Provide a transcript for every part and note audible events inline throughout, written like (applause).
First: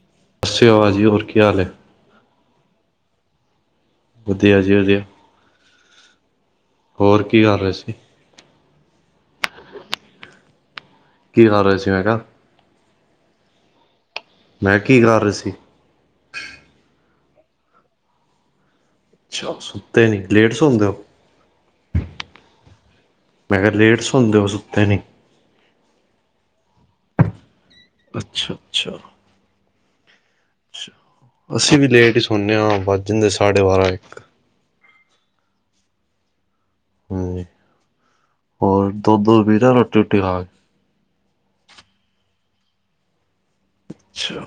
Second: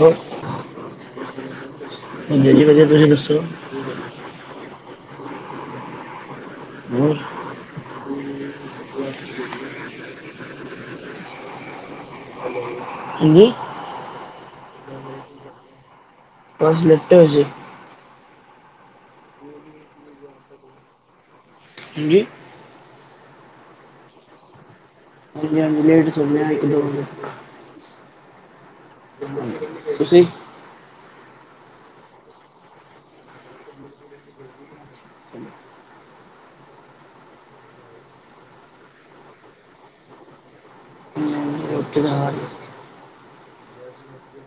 ਹੋਰ ਸਤਿ ਸ੍ਰੀ ਅਕਾਲ ਭਾਜੀ ਔਰ ਕੀ ਹਾਲ ਹੈ। ਮੈਂ ਜੀ ਵਧੀਆ ਤੁਸੀਂ ਦੱਸੋ ਵਧੀਆ ਜੇ ਵਧੀਆ ਹੋਰ। ਕੀ ਕਰ ਰਹੇ ਸੀ (inaudible) ਕੀ ਕਰ ਰਹੇ ਸੀ ਮੈਂ ਕਿਹਾ? ਹਾਂਜੀ। ਮੈਂ ਕੀ ਕਰੇ ਰਿਹਾ ਸੀ। (inaudible) ਅੱਛਾ ਸੁੱਤੇ ਨੀ ਲੇਟ ਸੌਦੇ ਹੋ ਹਾਂਜੀ ਮੈਂ ਕਿਹਾ ਲੇਟ ਸੌਂਦੇ ਓ ਸੁੱਟੇ ਨਹੀਂ ਹਾਂਜੀ ਹਾਂਜੀ ਲੇਟ ਅੱਛਾ ਅੱਛਾ ਤੁਸੀਂ ਅੱਛਾ, ਅਸੀਂ ਵੀ ਲੇਟ ਹੀ ਸੌਂਦੇ ਹਾਂ ਵੱਜ ਜਾਂਦੇ ਸਾਡੇ ਬਾਰਾਂ ਇੱਕ ਚ ਹੂੰ ਹੋਰ ਦੋ ਦੋ ਰੁਪੀਜ਼ਾਂ ਰੋਟੀ ਰੋਟੀ ਖਾ ਕੇ (inaudible) ਅੱਛਾ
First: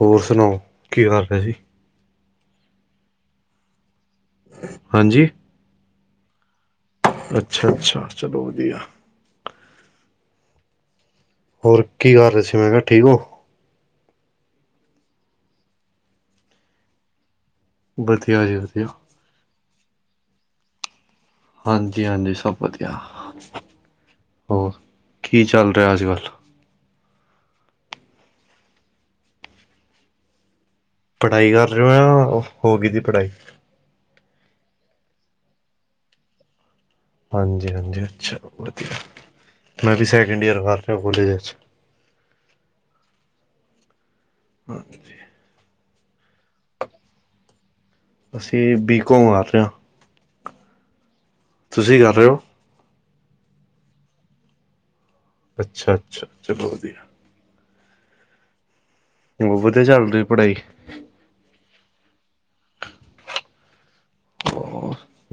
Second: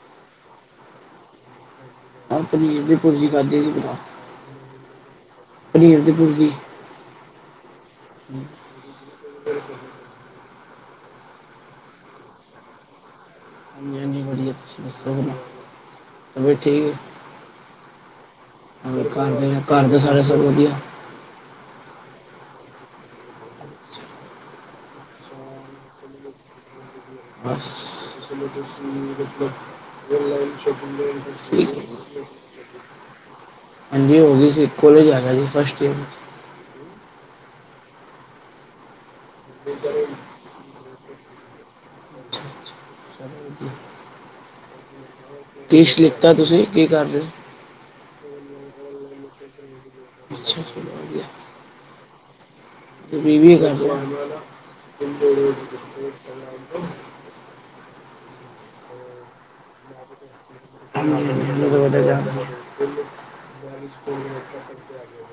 ਹੋਰ ਸੁਣਾਓ ਕੀ ਕਰ ਰਿਹੇ ਜੀ ਮੈਂ ਪਨੀਰ ਦੀ ਪੁਰਜੀ ਖਾਦੀ ਸੀ ਭਰਾ ਹਾਂਜੀ ਪਨੀਰ ਦੀ ਪੁਜੀ ਅੱਛਾ ਅੱਛਾ ਚਲੋ ਵਧੀਆ ਬਕ ਹੋਰ ਕੀ ਕਰ ਰਹੇ ਸੀ ਮੈਂ ਕਿਹਾ ਠੀਕ ਹੋ ਬੜੀ ਠੀਕ ਵਧੀਆ ਜੀ ਵਧੀਆ ਹੋਰ ਘਰ ਦੇ ਘਰ ਦੇ ਸਾਰੇ ਸਭ ਵਧੀਆ ਹਾਂਜੀ ਹਾਂਜੀ ਸਭ ਵਧੀਆ ਹੋਰ ਕੀ ਚੱਲ ਰਿਹਾ ਅੱਜ ਕੱਲ੍ਹ ਬਸ ਪੜ੍ਹਾਈ ਕਰ ਰਹੇ ਹੋ ਜਾਂ ਹੋ ਗਈ ਦੀ ਪੜ੍ਹਾਈ ਹਾਂਜੀ ਹੋ ਗਈ ਕੋਲੇਜ ਆ ਗਿਆ ਜੀ ਫਸਟ ਯੀਅਰ ਹਾਂਜੀ ਹਾਂਜੀ ਅੱਛਾ ਵਧੀਆ ਮੈਂ ਵੀ ਸੈਕਿੰਡ ਈਅਰ ਕਰ ਰਿਹਾ ਕੋਲੇਜ ਵਿੱਚ (inaudible) ਹਾਂਜੀ ਕਿਸ਼ ਕਿਤਾ ਤੁਸੀਂ ਕੀ ਕਰ ਰਹੀਓ ਅਸੀਂ ਬੀ ਕੌਮ ਕਰ ਰਹੇ ਆ ਅੱਛਾ ਤੁਸੀਂ ਕਰ ਰਹੇ ਹੋ ਬੀ ਬੀ ਕਰ ਰਹਾ ਅੱਛਾ ਅੱਛਾ ਚਲੋ (unintelligible) ਵਧੀਆ ਹੋਰ ਵਧੀਆ ਚੱਲ ਰਹੀ ਪੜ੍ਹਾਈ ਹਾਂ ਜੀ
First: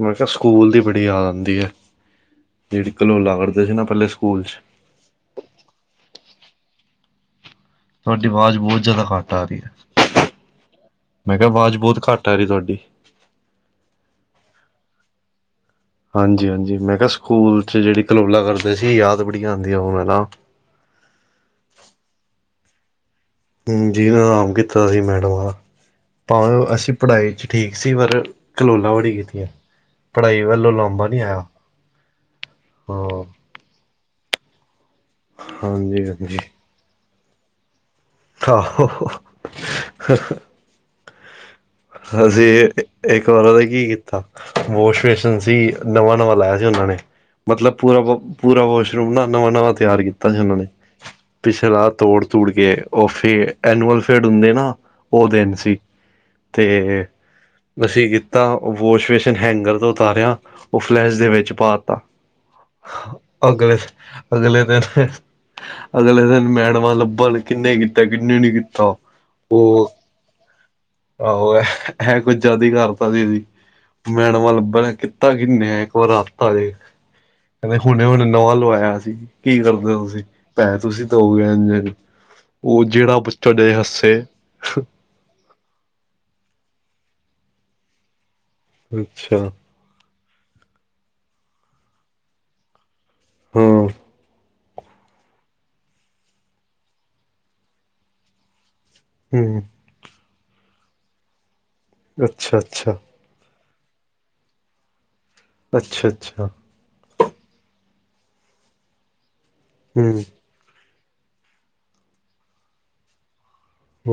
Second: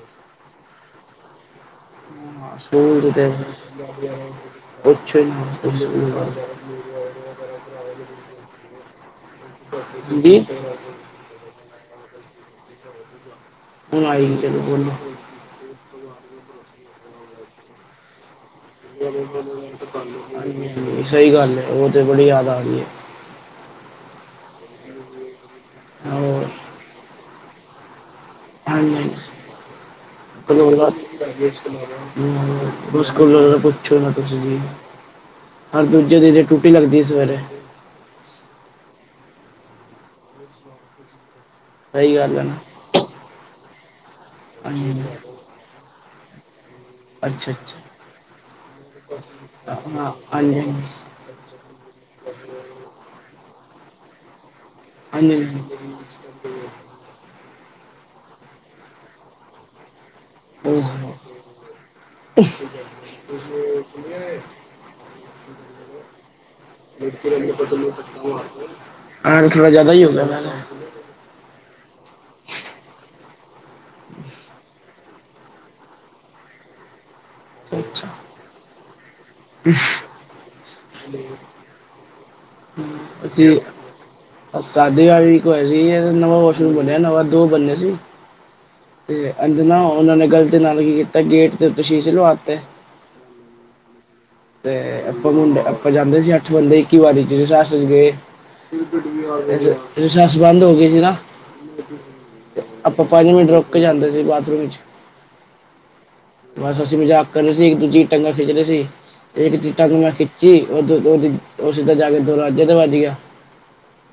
ਮੈਂ ਕਿਹਾ ਸਕੂਲ ਦੀ (inaudible) ਬੜੀ ਯਾਦ ਆਉਂਦੀ ਹੈ ਜਿਹੜੀ ਕਲੋਲਾ ਕਰਦੇ ਸੀ ਨਾ ਪਹਿਲੇ ਸਕੂਲ ਚ (inaudible) ਤੁਹਾਡੀ ਆਵਾਜ਼ ਬਹੁਤ ਜਿਆਦਾ ਘੱਟ ਆ ਰਹੀ ਹੈ ਹਾਂਜੀ ਮੈਂ ਕਿਹਾ ਆਵਾਜ਼ ਬਹੁਤ ਘੱਟ ਘਰੇ ਤੁਹਾਡੀ ਹੁਣ ਆਈ ਨੀ ਚੱਲੋ ਬੋਲੋ ਹਾਂਜੀ ਹਾਂਜੀ ਮੈਂ ਕਿਹਾ ਸਕੂਲ ਚ ਜਿਹੜੀ ਕਲੋਲਾ ਕਰ ਹਾਂ ਹਾਂ ਸਹੀ ਗੱਲ ਉਹ ਤੇ ਬੜੀ ਯਾਦ ਆ ਗਹੀ ਹੈ ਹ ਜਿਹਨ ਆਰਾਮ ਕੀਤਾ ਸੀ ਮੈਡਮ ਦਾ ਹੋਰ ਭਾਵੇਂ ਅਸੀਂ ਪੜ੍ਹਾਈ ਚ ਠੀਕ ਸੀ ਪਰ ਕਲੋਲਾ ਹਾਂਜੀ ਬੜੀ ਹਾਂਜੀ ਕੀਤੀਆਂ (unintelligible) ਹਾਂ ਹਰ ਹਾਂਜੀ ਦੂਜੇ ਹਾਂਜੀ। ਦਿਨੇ ਟੁਟੀ ਲੱਗਦੀ ਸਵੇਰੇ ਆਹੋ ਸਹੀ ਗੱਲ ਹੈ ਨਾ ਅਸੀਂ ਇੱਕ ਵਾਰ ਉਹਦਾ ਕੀ ਕੀਤਾ ਹਾਂਜੀ ਹਾਂਜੀ ਵੋਸ਼ ਬੇਸਨ ਸੀ ਨਵਾਂ ਨਵਾਂ ਹੁੰਨਾਂ ਨੇ ਅੱਛਾ ਮਤਲਬ ਅੱਛਾ ਪੂਰਾ ਪੂਰਾ ਵਾਸ਼ਰੂਮ ਨਾ ਨਵਾਂ ਨਵਾਂ ਤਿਆਰ ਹਾਂ ਕੀਤਾ ਸੀ ਉਹਨਾਂ ਹਾਂਜੀ ਨੇ ਹਾਂਜੀ ਪਿੱਛੇ ਰ ਤੋੜ ਤੁੜ ਕੇ ਐਨੂਲ ਫੇਡ ਹੁੰਦੇ ਨਾ ਉਹ ਹਾਂਜੀ ਦਿਨ ਸੀ ਤੇ ਅਸੀਂ ਤਾ ਵਾਸ਼ ਵੇਸ਼ਨ ਹੈਂਗਰ ਤੋਂ ਉਤਾਰਿਆ ਉਹ ਹਾਂਜੀ ਫਲੈਸ਼ ਦੇ ਵਿੱਚ ਪਾ ਤਾ ਅਗਲੇ ਅਗਲੇ ਦਿਨ ਅਗਲੇ ਦਿਨ ਮੈਡਮਾਂ ਲੱਭਣ ਕਿਨੇ ਕੀਤਾ ਕਿੰਨੇ ਨੀ ਕੀਤਾ ਆਹ ਥੋੜਾ ਉਹ ਜ਼ਿਆਦਾ ਹੀ ਹੋ ਗਿਆ ਮੈਂ ਆਹੋ ਇਹ ਕੁੱਛ ਜਾਦਾ ਹੀ ਕਰਤਾ ਸੀ ਮੈਡਮਾ ਲੱਭਣ ਕਿੱ ਕੀਤਾ ਕਿੰਨੇ ਇੱਕ ਵਾਰ ਆਪ ਤਾਂ ਵੇਖ ਕਹਿੰਦੇ ਹੁਣੇ ਅੱਛਾ ਹੁਣੇ ਨਵਾਂ ਲਵਾਇਆ ਸੀ ਕੀ ਕਰਦੇ ਹੋ ਤੁਸੀਂ ਪੈਸੇ ਤੁਸੀਂ ਦਓਗੇ ਐਨੇ ਅਸੀਂ ਸਾਢੇ ਕੋ ਆਏ ਤੇ ਸੀ ਨਵਾਂ ਵਾਸ਼ਰੂਮ ਬਣਿਆ ਵ ਦੋ ਬੰਨੇ ਸੀ ਤੇ ਅੱਛਾ ਅੰਦਰ ਨਾ ਉਹਨਾਂ ਨੇ ਗਲਤੀ ਨਾਲ ਕੀ ਕੀਤਾ ਗੇਟ ਤੇ ਉਤੇ ਸ਼ੀਸ਼ੇ ਲਵਾਤੇ ਹਾਂ ਤੇ ਆਪਾਂ ਮੁੰਡੇ ਆਪਾਂ ਜਾਂਦੇ ਸੀ ਅੱਠ ਬੰਦੇ ਇੱਕੀ ਵਾਰੀ ਜਿ ਸਸ ਚ ਗਏ ਹੂੰ ਸੱਸ ਬੰਦ ਹੋ ਗਈ ਸੀੀ ਨਾ ਅੱਛਾ ਅੱਛਾ ਆਪਾਂ ਪੰਜ ਮਿੰਟ ਰੋ ਰੱਕ ਜਾਂਦੇ ਸੀ ਬਾਥਰੂਮ ਵਿੱਚ ਅੱਛਾ ਅੱਛਾ ਬਸ ਅਸੀਂ ਮਜ਼ਾਕ ਕਰ ਰਹੇ ਸੀ ਇੱਕ ਦੂਜੀ ਟੰਗ ਖਿੱਚ ਰਹੇ ਸੀ ਇੱਕ ਟੰਗ ਮੈਂ ਹੂੰ ਖਿੱਚੀ ਉਹ ਸਿੱਦਾਂ ਜਾ ਕੇ ਦੋ ਰਾਜੇ ਤੇ ਵੱਜ ਗਿਆ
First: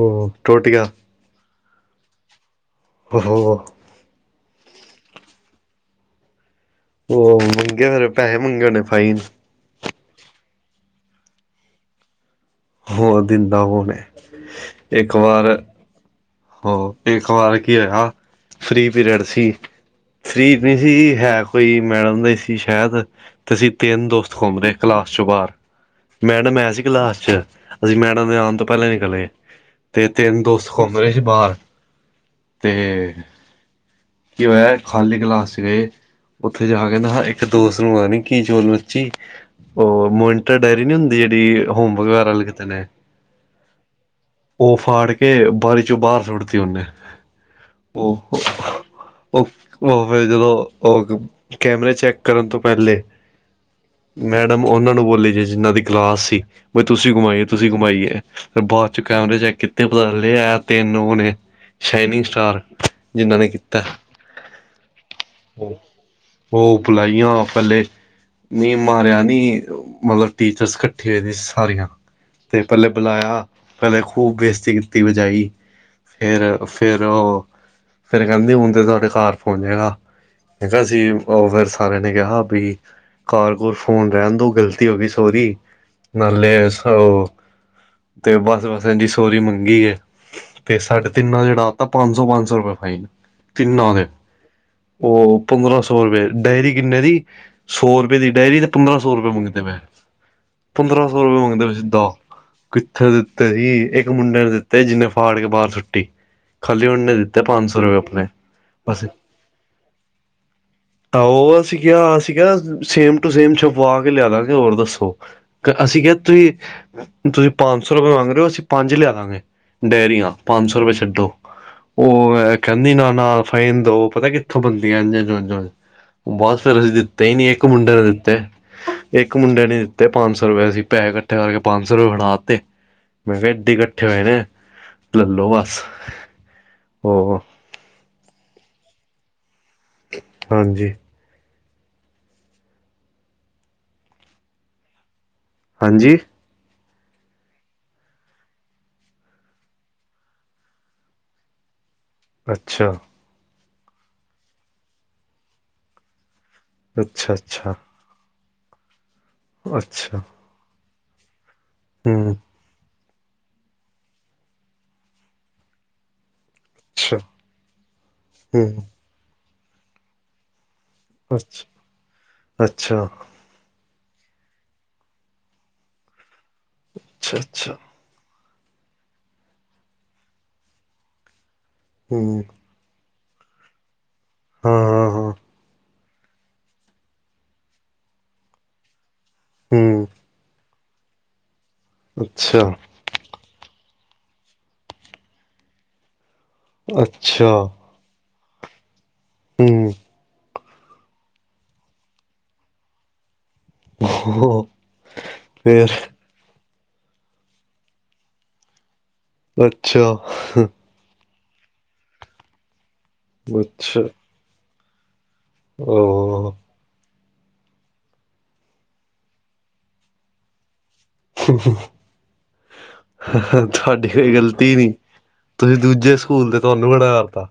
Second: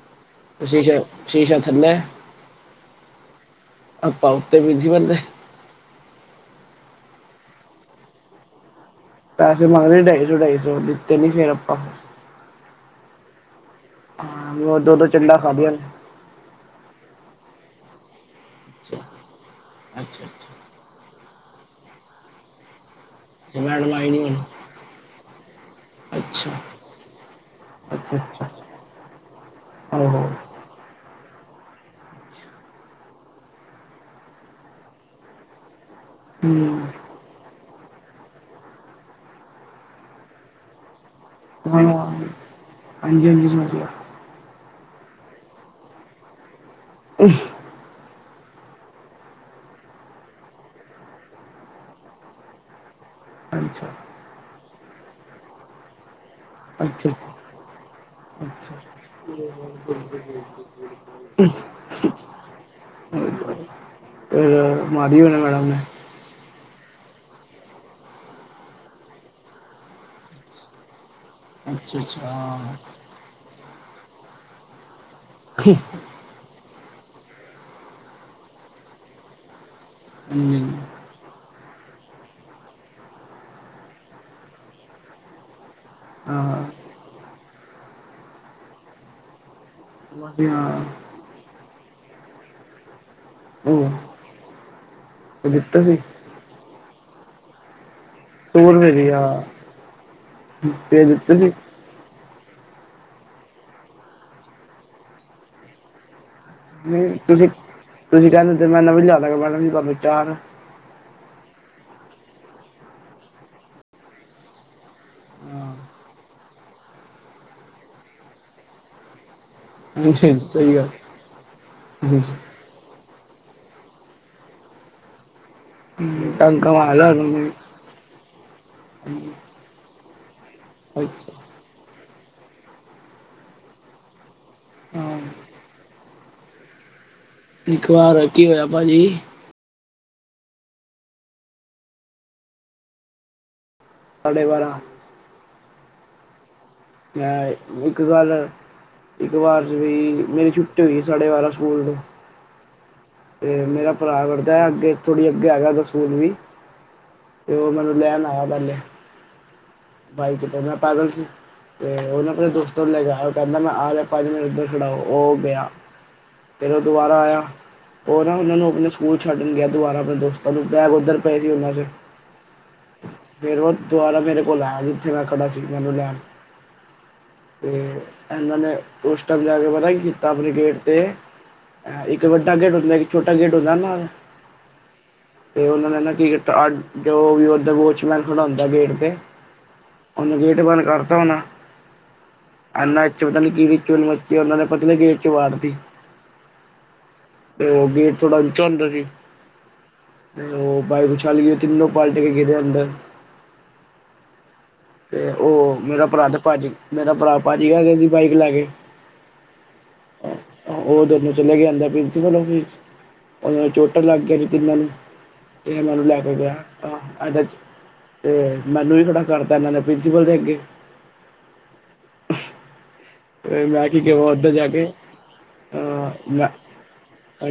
ਉਹ ਟੁੱਟ ਗਿਆ ਸ਼ੀਸ਼ਾ ਸ਼ੀਸ਼ਾ ਸਮੈ (unintelligible) ਤੇ ਬਜੀੀ ਬਣਦੇ ਉਹ ਮੰਗੇਿਆ ਫੇਰੇ ਪੈਸੇ ਮੰਗੇ ਹੋਣੇ ਫਾਈਨ ਪੈਸੇ ਮੰਗਦੇ ਢਾਈ ਸੌ ਢਾਈ ਸੌ ਦਿੱਤੇ ਨੀ ਫੇਰ ਆਪਾਂ ਹੋਰ ਦਿੰਦਾ ਕੋਣ ਏ, ਹਾਂ ਉਹ ਦੋ ਦੋ ਇੱਕ ਚੰਡਾ ਵਾਰ ਖਾਦੀਆਂ ਨੇ ਹੋ ਇੱਕ ਵਾਰ ਕੀ ਹੋਇਆ ਫ੍ਰਰੀ ਅੱਛਾ ਪੀਰੀਅਡ ਸੀ ਅੱਛਾ ਫ੍ਰੀ ਨਹੀਂ ਸੀ ਹੈ ਕੋਈ ਮੈਡਮ ਦਾ ਹੀ ਸੀ ਸ਼ਾਇਦ ਤੇ ਅੱਛਾ ਅਸੀਂ ਮੈਡਮ ਤਿੰਨ ਆਈ ਨਹੀਂ ਦੋਸਤ ਹੁਣ ਘੁੰਮ ਰਹੇ ਕਲਾਸ ਚੋਂ ਬਾਹਰ ਅੱਛਾ ਮੈਡਮ ਹੈ ਸੀ ਕਲਾਸ ਚ ਅਸੀਂ ਅੱਛਾ ਮੈਡਮ ਦੇ ਅੱਛਾ ਆਉਣ ਤੋਂ ਪਹਿਲਾਂ ਨਿਕਲੇ ਤੇ ਆਹੋ ਤਿੰਨ ਦੋਸਤ ਘੁੰਮ ਰਹੇ ਸੀ ਬਾਹਰ ਤੇ ਕੀ ਹੋਇਆ ਖਾਲੀ ਕਲਾਸ ਚ ਗਏ ਉੱਥੇ ਹੂੰ ਜਾ ਕੇ ਨ ਇੱਕ ਦੋਸਤ ਨੂੰ ਪਤਾ ਨੀ ਕੀ ਚੋਲ ਮੱਚੀ ਉਹ ਮੋਇੰਟਰ ਡਾਇਰੀ ਨੀ ਹੁੰਦੀ ਜਿਹੜੀ ਹਾਂ ਹੋਮ ਵਗੈਰਾ ਲਈ ਹਾਂਜੀ (unintelligible) ਉਹ ਫਾੜ ਕੇ ਬਾਰੀ ਚੋਂ ਬਾਹਰ ਸੁੱਟਤੀ ਉਹਨੇ ਅਮ (unintelligible) ੋ (inaudible) ਓਹ ਫੇਰ ਜਦੋਂ ਕੈਮਰੇ ਚੈੱਕ ਕਰਨ ਤੋਂ ਪਹਿਲੇ ਅੱਛਾ ਮੈਡਮ ਉਹਨਾਂ ਨੂੰ ਬੋਲੇ ਜੇ ਜਿਨਾਂ ਦੀ ਕਲਾਸ ਸੀ ਬ ਅੱਛਾ ਤੁਸੀਂ ਗੁਮਾਈ ਏ ਅੱਛਾ ਤੁਸੀਂ ਗੁਮਾਈਏ ਫ ਅੱਛਾ ਬਾਅਦ ਚੋਂ ਕੈਮਰੇ ਚੈੱਕ ਕੀਤੇ ਪਤਾ ਚ ਲਿਆ ਤਿੰਨ ਉਹ ਨੇ ਸ਼ਾਈਨਿੰਗ ਸਟਾਰ ਜਿੰਨਾਂ ਨੇ ਕੀਤਾ ਅ ਮਾਰੀ ਹੋਣੀ ਮੈਡਮ ਉਹ ਨੇ ਉਹ ਬੁਲਾਈਆਂ ਪਹਿਲੇ ਨੀ ਮਾਰਿਆ ਨੀ ਮਤਲਬ ਟੀਚਰਸ ਪੁਠੀਈ ਸੀ ਸਾਰੀਆਂ ਅੱਛਾ ਅੱਛਾ ਹਾਂ ਤੇ ਪਹਿਲੇ ਬੁਲਾਇਆ ਪਹਿਲੇ ਖੂਬ ਬੇਸਤੀ ਕੀਤੀ ਦੀ ਬਜਾਈ ਫੇਰ ਫੇਰ ਉਹ ਫੇਰ ਕਹਿੰਦੀ ਹੁਣ ਤਾਂ ਤੁਹਾਡੇ ਘਰ ਪਹੁੰਚੇਗਾ ਹਾਂਜੀ ਮੈ ਕਿਹਾ ਅਸੀ ਉਹ ਫਿਰ ਸਾਰਿਆਂ ਨੇ ਕਿਹਾ ਬੀ ਘਰ ਘੁਰ ਫੋਨ ਰਹਿਣ ਦੋ ਗ਼ਲਤੀ ਹੋ ਗਈ ਸੋਰੀ ਨਾਲੇ ਹਾਂ ਉਹ ਤੇ ਬਸ ਬਸ ਇੰਝੀ ਸੋਹਰੀ ਮੰਗੀ ੰਗੀ ਹੈ ਅਸੀਂ ਹਾਂ ਤੇ ਸਾਡੇ ਤਿੰਨਾ ਜਿਹੜਾ ਪੰਜ ਸੌ ਪੰਜ ਸੌ ਰੁਪਏ ਫਾਈਨ ਉਹ ਤਿੰਨਾਂ ਦੇ ਓ ਤੇ ਪੰਦਰਾਂ ਦਿੱਤਾ ਸੀ ਸੌ ਰੁਪਏ ਡੇਅਰੀ ਕਿੰਨੇ ਦੀ ਸੌ - ਦੀ ਡੇਅਰੀ ਸੌ ਤੇ ਪੰਦਰਾਂ ਦੀ ਸੌ ਰੁਪਏ ਹਾਂ ਮੰਗਦੇ ਪਏ। ਤੇ ਪੰਦਰਾਂ ਸੌ ਦਿੱਤੇ ਰੁਪਏ ਸੀ ਮੰਗਦੇ ਪਏ ਸਿੱਧਾ। ਕਿੱਥੇ ਦਿੱਤੇ ਹੀ। ਇੱਕ ਮੁੰਡੇ ਨੇ ਦਿੱਤੇ ਜਿਨੇ ਫਾੜ ਕੇ ਬਾਰ ਸੁੱਟੀ। ਖਾਲੀ ਉਹਨੇ ਨਹੀਂ ਦਿੱਤੇ ਤੁਸੀਂ ਪੰਜ ਸੌ ਰੁਪਏ ਆਪਣੇ ਤੁਸੀਂ ਕੇਂਦੇ ਦੇ ਮੈਂ ਨਵੀ ਬਸ ਲਿਆ ਦਾਗਾਂ। ਮੈਡਮ ਜੀ ਤਾਨੂੰ ਚਾ ਨਾ- ਆਹੋ ਅਸੀ ਕਿਆ-ਅਸੀ ਕਿਆ ਸੇਮ ਟੂ ਸੇਮ ਛਪਵਾ ਕੇ ਲਿਆ ਦਾਂਗੇ ਹੋਰ ਦੱਸੋ। ਹਾਂ ਅਸੀਂ ਕਿਆ ਤੁਹੀਂ ਤੁਹੀਂ ਪੰਜ ਸੌ ਰੁਪਿਆ ਮੰਗ ਰੇ ਓ। ਅਸੀਂ ਪੰਜ ਲਿਆ ਦਾਂਗੇ। ਹਾਂਜੀ ਡੇਅਰੀਆਂ ਪੰਜ ਸਹੀ ਸੌ ਗੱਲ ਰੁਪਏ ਛੱਡੋ। ਓਹ ਕੇਂਦੀ ਨਾਲ- ਨਾਲ ਫਰੇਮ ਦੋ ਪਤਾ ਕਿੱਥੋਂ ਬੰਦੀਆਂ ਇੰਝ -ਇੰਝ ਓਂਜ-ਓਂਜ। ਹਮ, ਬਸ ਤੰਗ ਅਸੀ ਫੇਰ ਕਮਾਇਆ ਦਿੱਤੇ ਈ ਨੀ ਉਹਨੂੰ ਇੱਕ ਮੁੰਡੇ ਨੇ ਦਿੱਤੇ। ਵੀ ਇੱਕ ਮੁੰਡੇ ਨੇ ਦਿੱ ਤੇ ਪੰਜ ਸੌ ਰੁਪਏ ਸੀ ਅਸੀ ਪੈਹੇ ਅੱਛਾ ਕੱਠੇ ਕਰਕੇ ਪੰਜ ਸੌ ਰੁਪਏ ਫੜਾ ਤੇ। ਮੈਂ ਕਿਆ ਏਡੇ ਈ ਕੱਠੇ ਹੋਏ ਨੇ। ਹਾਂ ਲਲੋ ਬਸ- ਉਹ ਇੱਕ ਵਾਰ ਕੀ ਹੋਇਆ ਭਾਜੀ- ਹਾਂਜੀ ਸਾਡੇ ਬਾਰਾਂ- ਹਾਂਜੀ ਅ ਇੱਕ ਗੱਲ- ਇੱਕ ਵਾਰ ਚ ਵੀ ਮੇਰੀ ਛੁੱਟੀ ਹੋਈ ਸਾਡੇ ਬਾਰਾਂ ਸਕੂਲ ਤੋਂ। ਅੱਛਾ ਅਤੇ ਮੇਰਾ ਭਰਾ ਵੜਦਾ ਐ ਅੱਗੇ ਥੋੜ੍ਹੀ ਅੱਗੇ ਹੈਗਾ ਓਦਾ ਸਕੂਲ ਵੀ। ਅੱਛਾ ਉਹ ਅੱਛਾ ਮੈਨੂੰ ਲੈਣ ਆਇਆ ਪੈਲੇ। ਅੱਛਾ ਬਾਈਕ ਤੇ ਮੈਂ ਪੈਦਲ ਸੀ। ਤੇ ਓ ਨਾ ਹਮ ਆਪਣੇ ਦੋਸਤਾਂ ਨੂੰ ਲੈ ਗਿਆ। ਓ ਕੇਂਦਾ ਮੈਂ ਆ ਰਿਆ ਪੰਜ ਮਿੰਟ ਓਧਰ ਖੜਾ ਓ ਓ ਗਿਆ। ਫੇਰ ਓ ਅੱਛਾ ਦੁਬਾਰਾ ਆਇਆ ਓਨਾ ਉਨਾਂ ਨੂੰ ਹਮ ਆਪਣੇ ਸਕੂਲ ਛੱਡਣ ਗਿਆ ਦੁਬਾਰਾ ਆਪਣੇ ਦੋਸਤਾਂ ਨੂੰ। ਬੈਗ ਓਧਰ ਪਏ ਸੀ ਅੱਛਾ ਉਨਾਂ ਦੇ। ਅੱਛਾ ਫੇਰ ਓ ਦੁਬਾਰਾ ਮੇਰੇ- ਕੋਲ ਆਇਆ। ਜਿੱਥੇ ਮੈਂ ਖੜਾ ਸੀ ਮੈਨੂੰ ਲੈਣ। ਅੱਛਾ ਅੱਛਾ ਇਨਾਂ ਨੇ ਓਸ ਟੈਮ ਜਾ ਕੇ ਪਤਾ ਕੀ ਕੀਤਾ ਆਪਣੇ ਗੇਟ ਤੇ। ਇੱਕ ਹਮ ਵੱਡਾ ਗੇਟ ਹੁੰਦਾ- ਛੋਟਾ ਗੇਟ ਹੁੰਦਾ ਨਾ। ਹਾਂ ਹਾਂ ਹਾਂ ਫੇਰ ਉਨਾਂ ਨੇ ਨਾ- ਕੀ ਕੀਤਾ ਜੋ ਵੀ ਓਧਰ ਵੋਚਮੈਨ ਖੜਾ ਹੁੰਦਾ ਗੇਟ ਤੇ। ਹਮ ਓਨੇ ਗੇਟ ਬੰਦ- ਕਰਤਾ ਹੋਣਾ। ਅੱਛਾ ਇਨਾ 'ਚ ਪਤਾ ਨੀ ਕੀ- ਚੁਲ ਮੱਚੀ। ਉਨਾਂ ਦੇ ਪਤਲੇ ਗੇਟ 'ਚ ਵਾੜਤੀ। ਅੱਛਾ ਤੇ ਉਹ ਗੇਟ ਥੋੜਾ ਉਂਚਾ ਹੁੰਦਾ ਸੀ। ਹੂੰ ਓ ਬਾਈਕ ਓਛਾਲੀ ਗਈ ਤਿੰਨੋ ਪਾਲਟ ਕੇ ਗਿਰੇ ਅੰਦਰ। ਤੇ ਉਹ ਫੇਰ ਮੇਰਾ ਭਰਾ ਤੇ ਮੇਰਾ ਭਰਾ ਭਜ ਗਿਆ ਅਗਲੇ ਦੀ ਬਾਈਕ ਲੈ ਕੇ। ਅੱਛਾ ਹਾ ਉਹ ਦੋਨੋਂ ਚਲੇ ਗਿਆ ਅੰਦਰ ਪ੍ਰਿੰਸੀਪਲ ਓਫਿਸ 'ਚ ਓਨਾ ਨੂੰ ਚੋਟਾਂ ਅੱਛਾ ਲੱਗ ਗਿਆ ਤਿੰਨਾਂ ਨੂੰ। ਏ ਮੈਨੂੰ ਲੈ ਕੇ ਉਹ ਗਿਆ ਆਹ ਏਡੇ' ਚ ਤੇ- ਮੈਨੂੰ ਵੀ ਖੜਾ ਕਰਤਾ ਇਨਾਂ ਨੇ ਪ੍ਰਿੰਸੀਪਲ ਦੇ ਅੱਗੇ। ਹਾ ਹਾ ਮੈਂ ਕੀ ਕਿਵਾ ਓਧਰ ਜਾ ਕੇ। ਤੁਸੀਂ ਆ ਦੂਜੇ ਮੈ ਸਕੂਲ ਦੇ ਤੁਹਾਨੂੰ ਖੜਾ ਕਰਤਾ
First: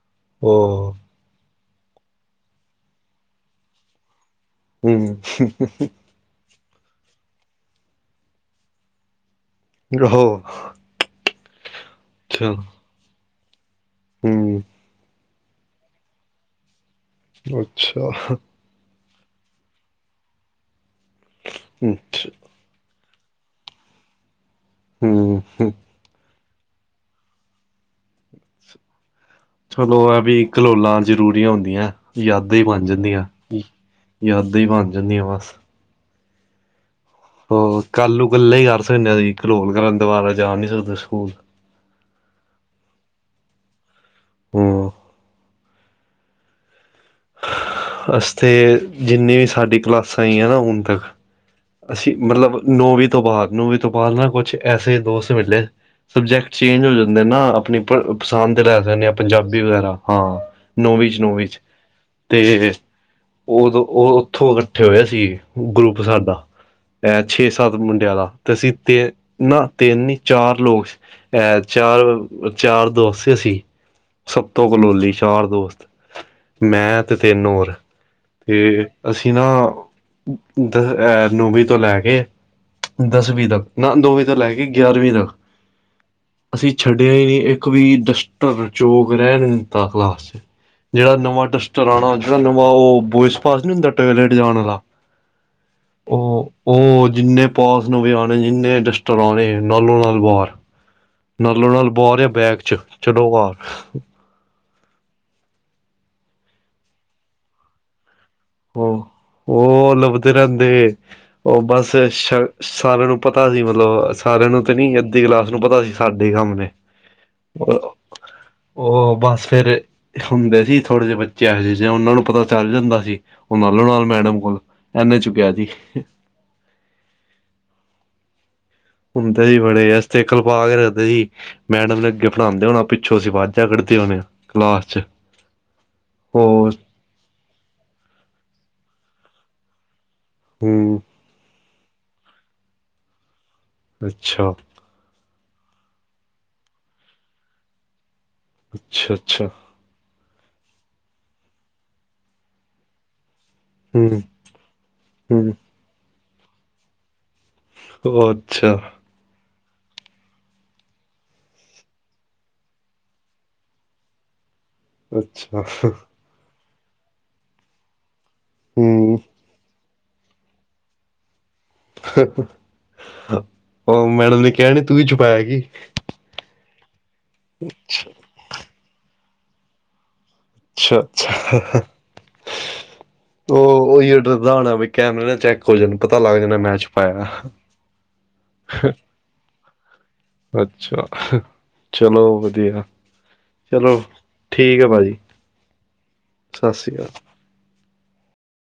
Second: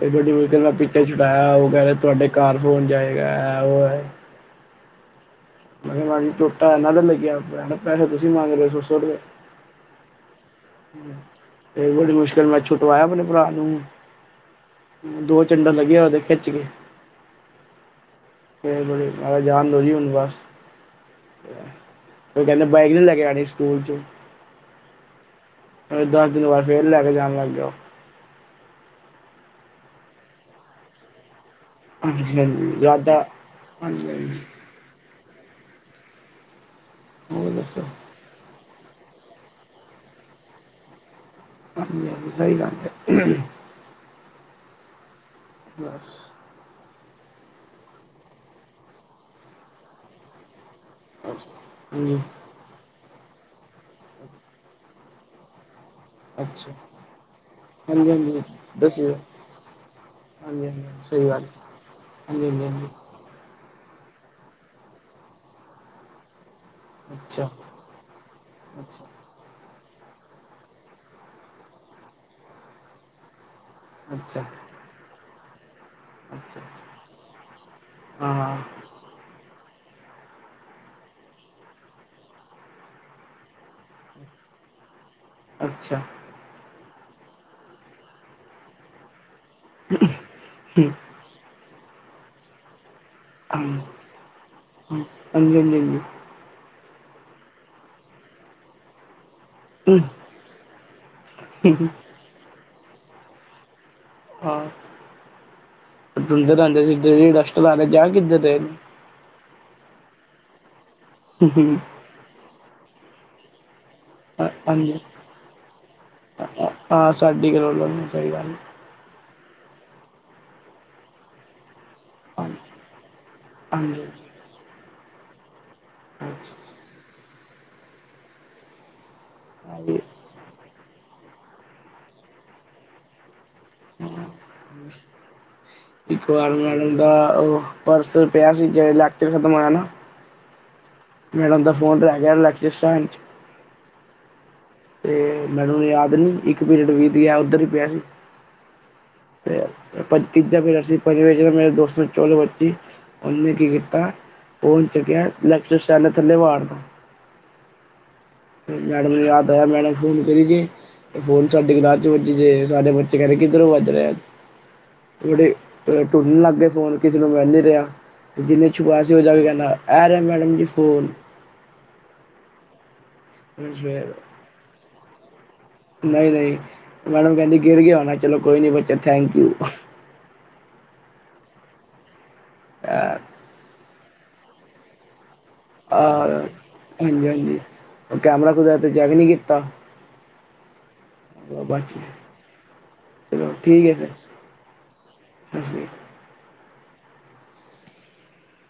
ਹਾਂ ਉਹ ਪਿੱਛੇ ਛੁਡਾਇਆ- ਕੈ ਰੀ ਤੁਆਡੇ ਘਾਰ ਫੋਨ ਜਾਏਗਾ ਐ ਓ ਐ ਹੂੰ ਮੈਂ ਕਿਆ ਮੈਮ ਜੀ ਚੋਟਾ ਇਨਾਂ ਦੇ ਲੱਗੀਆਂ। ਮੈ ਕਿਆ ਪੈਹੇ ਤੁਸੀਂ ਮੰਗ ਰੇ ਹੋ ਸੋ ਸੌ ਰੁਪਿਆ। ਗ ਹੋ ਤੇ ਬੜੀ ਮੁਸ਼ਕਲ ਮੈਂ ਛੁਟਵਾਇਆ ਆਪਣੇ ਭਰਾ ਨੂੰ। ਹੂੰ ਦੋ ਚਨਡਾ ਲੱਗਿਆ ਉਹਦੇ ਖਿੱਚ ਕੇ ਅੱਛਾ ਮਾਰ ਜਾਣ ਹੁਣ ਬਸ ਅੱਛਾ ਬਾਈਕ ਲ ਗਿਆਣੇ ਸਕੂਲ ਚ ਹਮ ਹਮ ਦਸ ਦਿਨ ਬਾਅਦ ਫਿਰਿ ਲੈ ਕੇ ਜਾਣ ਲੱਗ ਗ ਉਹ ਚਲੋ ਇਹ ਵੀ ਕਲੋਲਾਂ ਜ਼ਰੂਰੀ ਹੁੰਦੀ ਦੀਆਂ ਹਾਂਜੀ ਯਾਦਾਂ ਹੀ ਹਾਂਜੀ ਬਣ ਜ਼ਿਆਦਾ ਜਾਂਦੀਆਂ ਹਾਂਜੀ ਹਾਂਜੀ ਯਾਦਾਂ ਹੀ ਬਣ ਜਾਂਦੀਆਂ ਬਸ ਹੋਰ ਉਹ ਦੱਸੋ ਕੱਲ ਨੂੰ ਇਕੱਲਾ ਹੀ ਕਰ ਘਲੋਲ ਕਰਨ ਦੁਬਾਰਾ ਜਾ ਨੀ ਸਕਦੇ ਸਕੂਲ ਹਾਂਜੀ ਹਾਂਜੀ ਸਹੀ ਗੱਲ ਹੈ ਹਮ ਬਸ ਅਸ ਤੇ ਜਿੰਨੀ ਵੀ ਸਾਡੀ ਕਲਾਸਾਂ ਆਈਆਂ ਨਾ ਹੁਣ ਅਸੀ ਹਾਂਜੀ ਮਤਲਬ ਨੋ ਵਜੇ ਤੋਂ ਬਾਾਰ ਨੂੰ ਵੀ ਤਪਾਲ ਨਾ ਕੁਛ ਐਸੇ ਦੋਸਤ ਮਿਲੇ ਸਬਜੈਕਟ ਅੱਛਾ ਚੇਂਜ ਹੋ ਜਾਂਦੇ ਨਾ ਆਪਣੀ ਹਾਂਜੀ ਹਾਂਜੀ ਪਸੰਦ ਲੈ ਜਾਂਦੇ ਆ ਦੱਸਿਓ ਪੰਜਾਬੀ ਵਗੈਰਾ ਹਾਂ ਹਾਂਜੀ ਹਾਂਜੀ ਨੌਵੀਂ ਸਹੀ ਬਸ਼ਨੋ ਗੱਲ ਵਿੱਚ ਹਾਂਜੀ ਹਾਂਜੀ ਹਾਂਜੀ ਉਦੋਂ ਉਹ ਉੱਥੋਂ ਇਕੱਠੇ ਹੋਇਆ ਸੀ ਗਰੁੱਪ ਸਾਡਾ ਅਹ ਛੇ ਅੱਛਾ ਸੱਤ ਮੁੰਡਿਆਂ ਦਾ ਤੇ ਅਸੀਂ ਤੇ ਅੱਛਾ ਨਾ ਤਿੰਨ ਚਾਰ ਲੋਕ ਅਹ ਚਾਰ ਚਾਰ ਦੋਸਤ ਸੀ ਸਭ ਤੋਂ ਕਲੋਸੀ ਚਾਰ ਦੋਸਤ ਅੱਛਾ ਅੱਛਾ ਮੈਂ ਤੇ ਤਿੰਨ ਹੋਰ ਹਾਂ ਹਾਂ ਤੇ ਅਸੀਂ ਨਾ ਦਸ ਨੌਵੀਂ ਤੋਂ ਲੈ ਕੇ ਦਸਵੀਂ ਤੱਕ ਨਾ ਦੋ ਵਜੇ ਤੋਂ ਲੈ ਕੇ ਗਿਆਰਵੀਂ ਤੱਕ ਅੱਛਾ ਅਸੀਂ ਛੱਡਿਆ ਹੀ ਨਹੀਂ ਇੱਕ ਵੀ ਡਸਟਰ ਚੋਗ ਰਹਿਣ ਨ ਦਿੱਤਾ ਕਲਾਸ ਚ ਜਿਹੜਾ ਨਵਾਂ ਡਸਟਰ ਚਲਾਣਾ ਜਹਾਨੂੰ ਉਹ ਬੋਇਸ ਪਾਸ ਨੀ ਹਾਂਜੀ ਹੁੰਦਾ ਟੋਲੇਟ ਜਾਣ ਵਾਲ ਹਾਂਜੀ ਹਾਂਜੀ ਉਹ ਉਹ ਜਿੰਨੇ ਪਾਸ ਨੂੰਵੇ ਆਉਣੇ ਜਿੰਨੇ ਡਸਟਰ ਆਣੇ ਨਾਲੋਂ ਨਾਲ ਬਾਹਰ ਨਾਲੋ ਨਾਲ ਰਿਹਾ ਬੈਗ ਚ ਚਲੋ ਘ ਉਹ (inaudible) ਉਹ ਲੱਭਦੇ ਰਹਿੰਦੇ ਉਹ ਨੇ ਬਸ ਸਾਰਿਆਂ ਨੂੰ ਪਤਾ ਸੀ ਮਤਲਬ ਸਾਰਿਆਂ ਨੂੰ ਤੇ ਨੀ ਹਾਂਜੀ ਅੱਧੀ ਕਲਾਸ ਨੂੰ ਪਤਾ ਸੀ ਸਾਡੇ ਹੀ ਕੰਮ ਨੇ ਹਾਂ ਸਾਡੀ ਕਰੋ ਸਹੀ ਗੱਲ ਫ਼ੇਰ ਹੁੰਦੇ ਸੀ ਥੋੜੇ ਜਿਹੇ ਬੱਚੇ ਆ ਸੀ ਸੀ ਉਹਨਾ ਨੂੰ ਪਤਾ ਚੱਲ ਜਾਂਦਾ ਸੀ ਉਹ ਨਾਲੋਂ ਨਾਲ ਹਾਂਜੀ ਮੈਡਮ ਕੋਲ ਐਨੇ ਚੁੱਕਿਆ ਸੀ ਅੱਛਾ ਹੁੰਦੇ ਸੀ ਬੜੇ ਹਾਂਜੀ। ਇਸ ਤੇ ਕਲਪਾ ਕੇ ਰੱਖਦੇ ਸੀ ਮੈਡਮ ਵੀ ਅੱਗੇ ਪੜਾਂਦੇ ਹੋਣਾ ਪਿੱਛੋਂ ਸੀ ਵੱ ਤੇ (unintelligible) ਹੋਣੇ ਆ ਕਲਾਸ ਚ ਇੱਕ ਵਾਰ ਹੋਰ ਮੈ ਦਾ ਉਹ ਪਰਸ ਪਿਆ ਸੀ ਲੈਕਚਰ ਖਤਮ ਹੋਇਆ ਨਾ ਹਮ ਮਦਾ ਫੋਨ ਰਹਿ ਗਿਆ ਲੱਖ ਸਾਂ ਅੱਛਾ ਤੇ ਮੈਨੂੰ ਯਾਦ ਨੀ ਇੱਕ ਪੀਰੀਅਟ ਵੀਤ ਗਿਆ ਉੱਧਰ ਹੀ ਪਿਆ ਸੀ ਅੱਛਾ ਅੱਛਾ ਤੇ ਤੀਜਾ ਅਸੀਂ ਮੇਰੇ ਦੋਸਤ ਚੋਲੋ ਬੱਚੀ ਉਹਨੇ ਕੀ ਕੀਤਾ ਹੂੰ ਫੋਨ ਚੱਕਿਆ ਹੂੰ ਲੈੇ ਥੱਲੇ ਵਾਰਦਾ ਅੱਛਾ ਤਾਂ ਮੈਂਨ ਫੋਨ ਕਰੀ ਜ ਫੋਨ ਸਾਡੇ ਗਲਾ ਚ ਵੱਜ ਜਾੇ ਸਾਡੇ ਬੱਚੇ ਕਹਿੰਦੇ ਕਿੱਧਰੋਂ ਵੱਜ ਰਹੇ ੋੜੇ ਅੱਛਾ ਅ ਟੁਰਨਣ ਲੱਗਗੇ ਫ਼ੋਨ ਕਿਸੇ ਨੂੰ ਮਿਲ ਨਹੀਂ ਰਿਹਾ ਅਤੇ ਜਿੰਨੇ ਛੁਕਆ ਸੀ ਹੂੰ ਹੋ ਜਾ ਕੇ ਕਹਿੰਦਾ ਇਹ ਰਿਹਾ ਮੈਡਮ ਜੀ ਫੋਨ ਉਹ ਫੇਰ ਮੈਡਮ ਨੇ ਕਿਹਾ ਨ ਤੂੰ ਹੀ ਛੁਪਾਇਆਗੀ ਨਹੀਂ ਨਹੀਂ ਮੈਡਮ ਕਹਿੰਦੀ ਗਿਰ ਗਿਆ ਹੋਣਾ ਚਲੋ ਕੋਈ ਨੀ ਬੱਚਾ ਥੈਂਕ ਯੂ ਅੱਛਾ ਅੱਛਾ ਅ ਉਹ ਉਹੀ ਡਰਦਾ ਹੋਣਾ ਬਈ ਕੈਮਰੇ ਦਾ ਚੈੱਕ ਕੁ ਜਾਨ ਪਤਾ ਲੱਗ ਜਾਦਾ ਮੈ ਚ ਪਾਇਆ ਹਾਂਜੀ ਹਾਂਜੀ ਕੈਮਰਾ ਕੁਦਰਤੀ ਚੈੱਕ ਨਹੀਂ ਕੀਤਾ। ਅੱਛਾ ਬਚ ਗਿਆ। ਚਲੋ ਵਧੀਆ ਠੀਕ ਹੈ ਚਲੋ ਫਿਰ ਠੀਕ ਹੈ ਭਾਜੀ ਸਤਿ ਸ਼੍ਰੀ ਅਕਾਲ। ਸਤਿ ਸ਼੍ਰੀ ਅਕਾਲ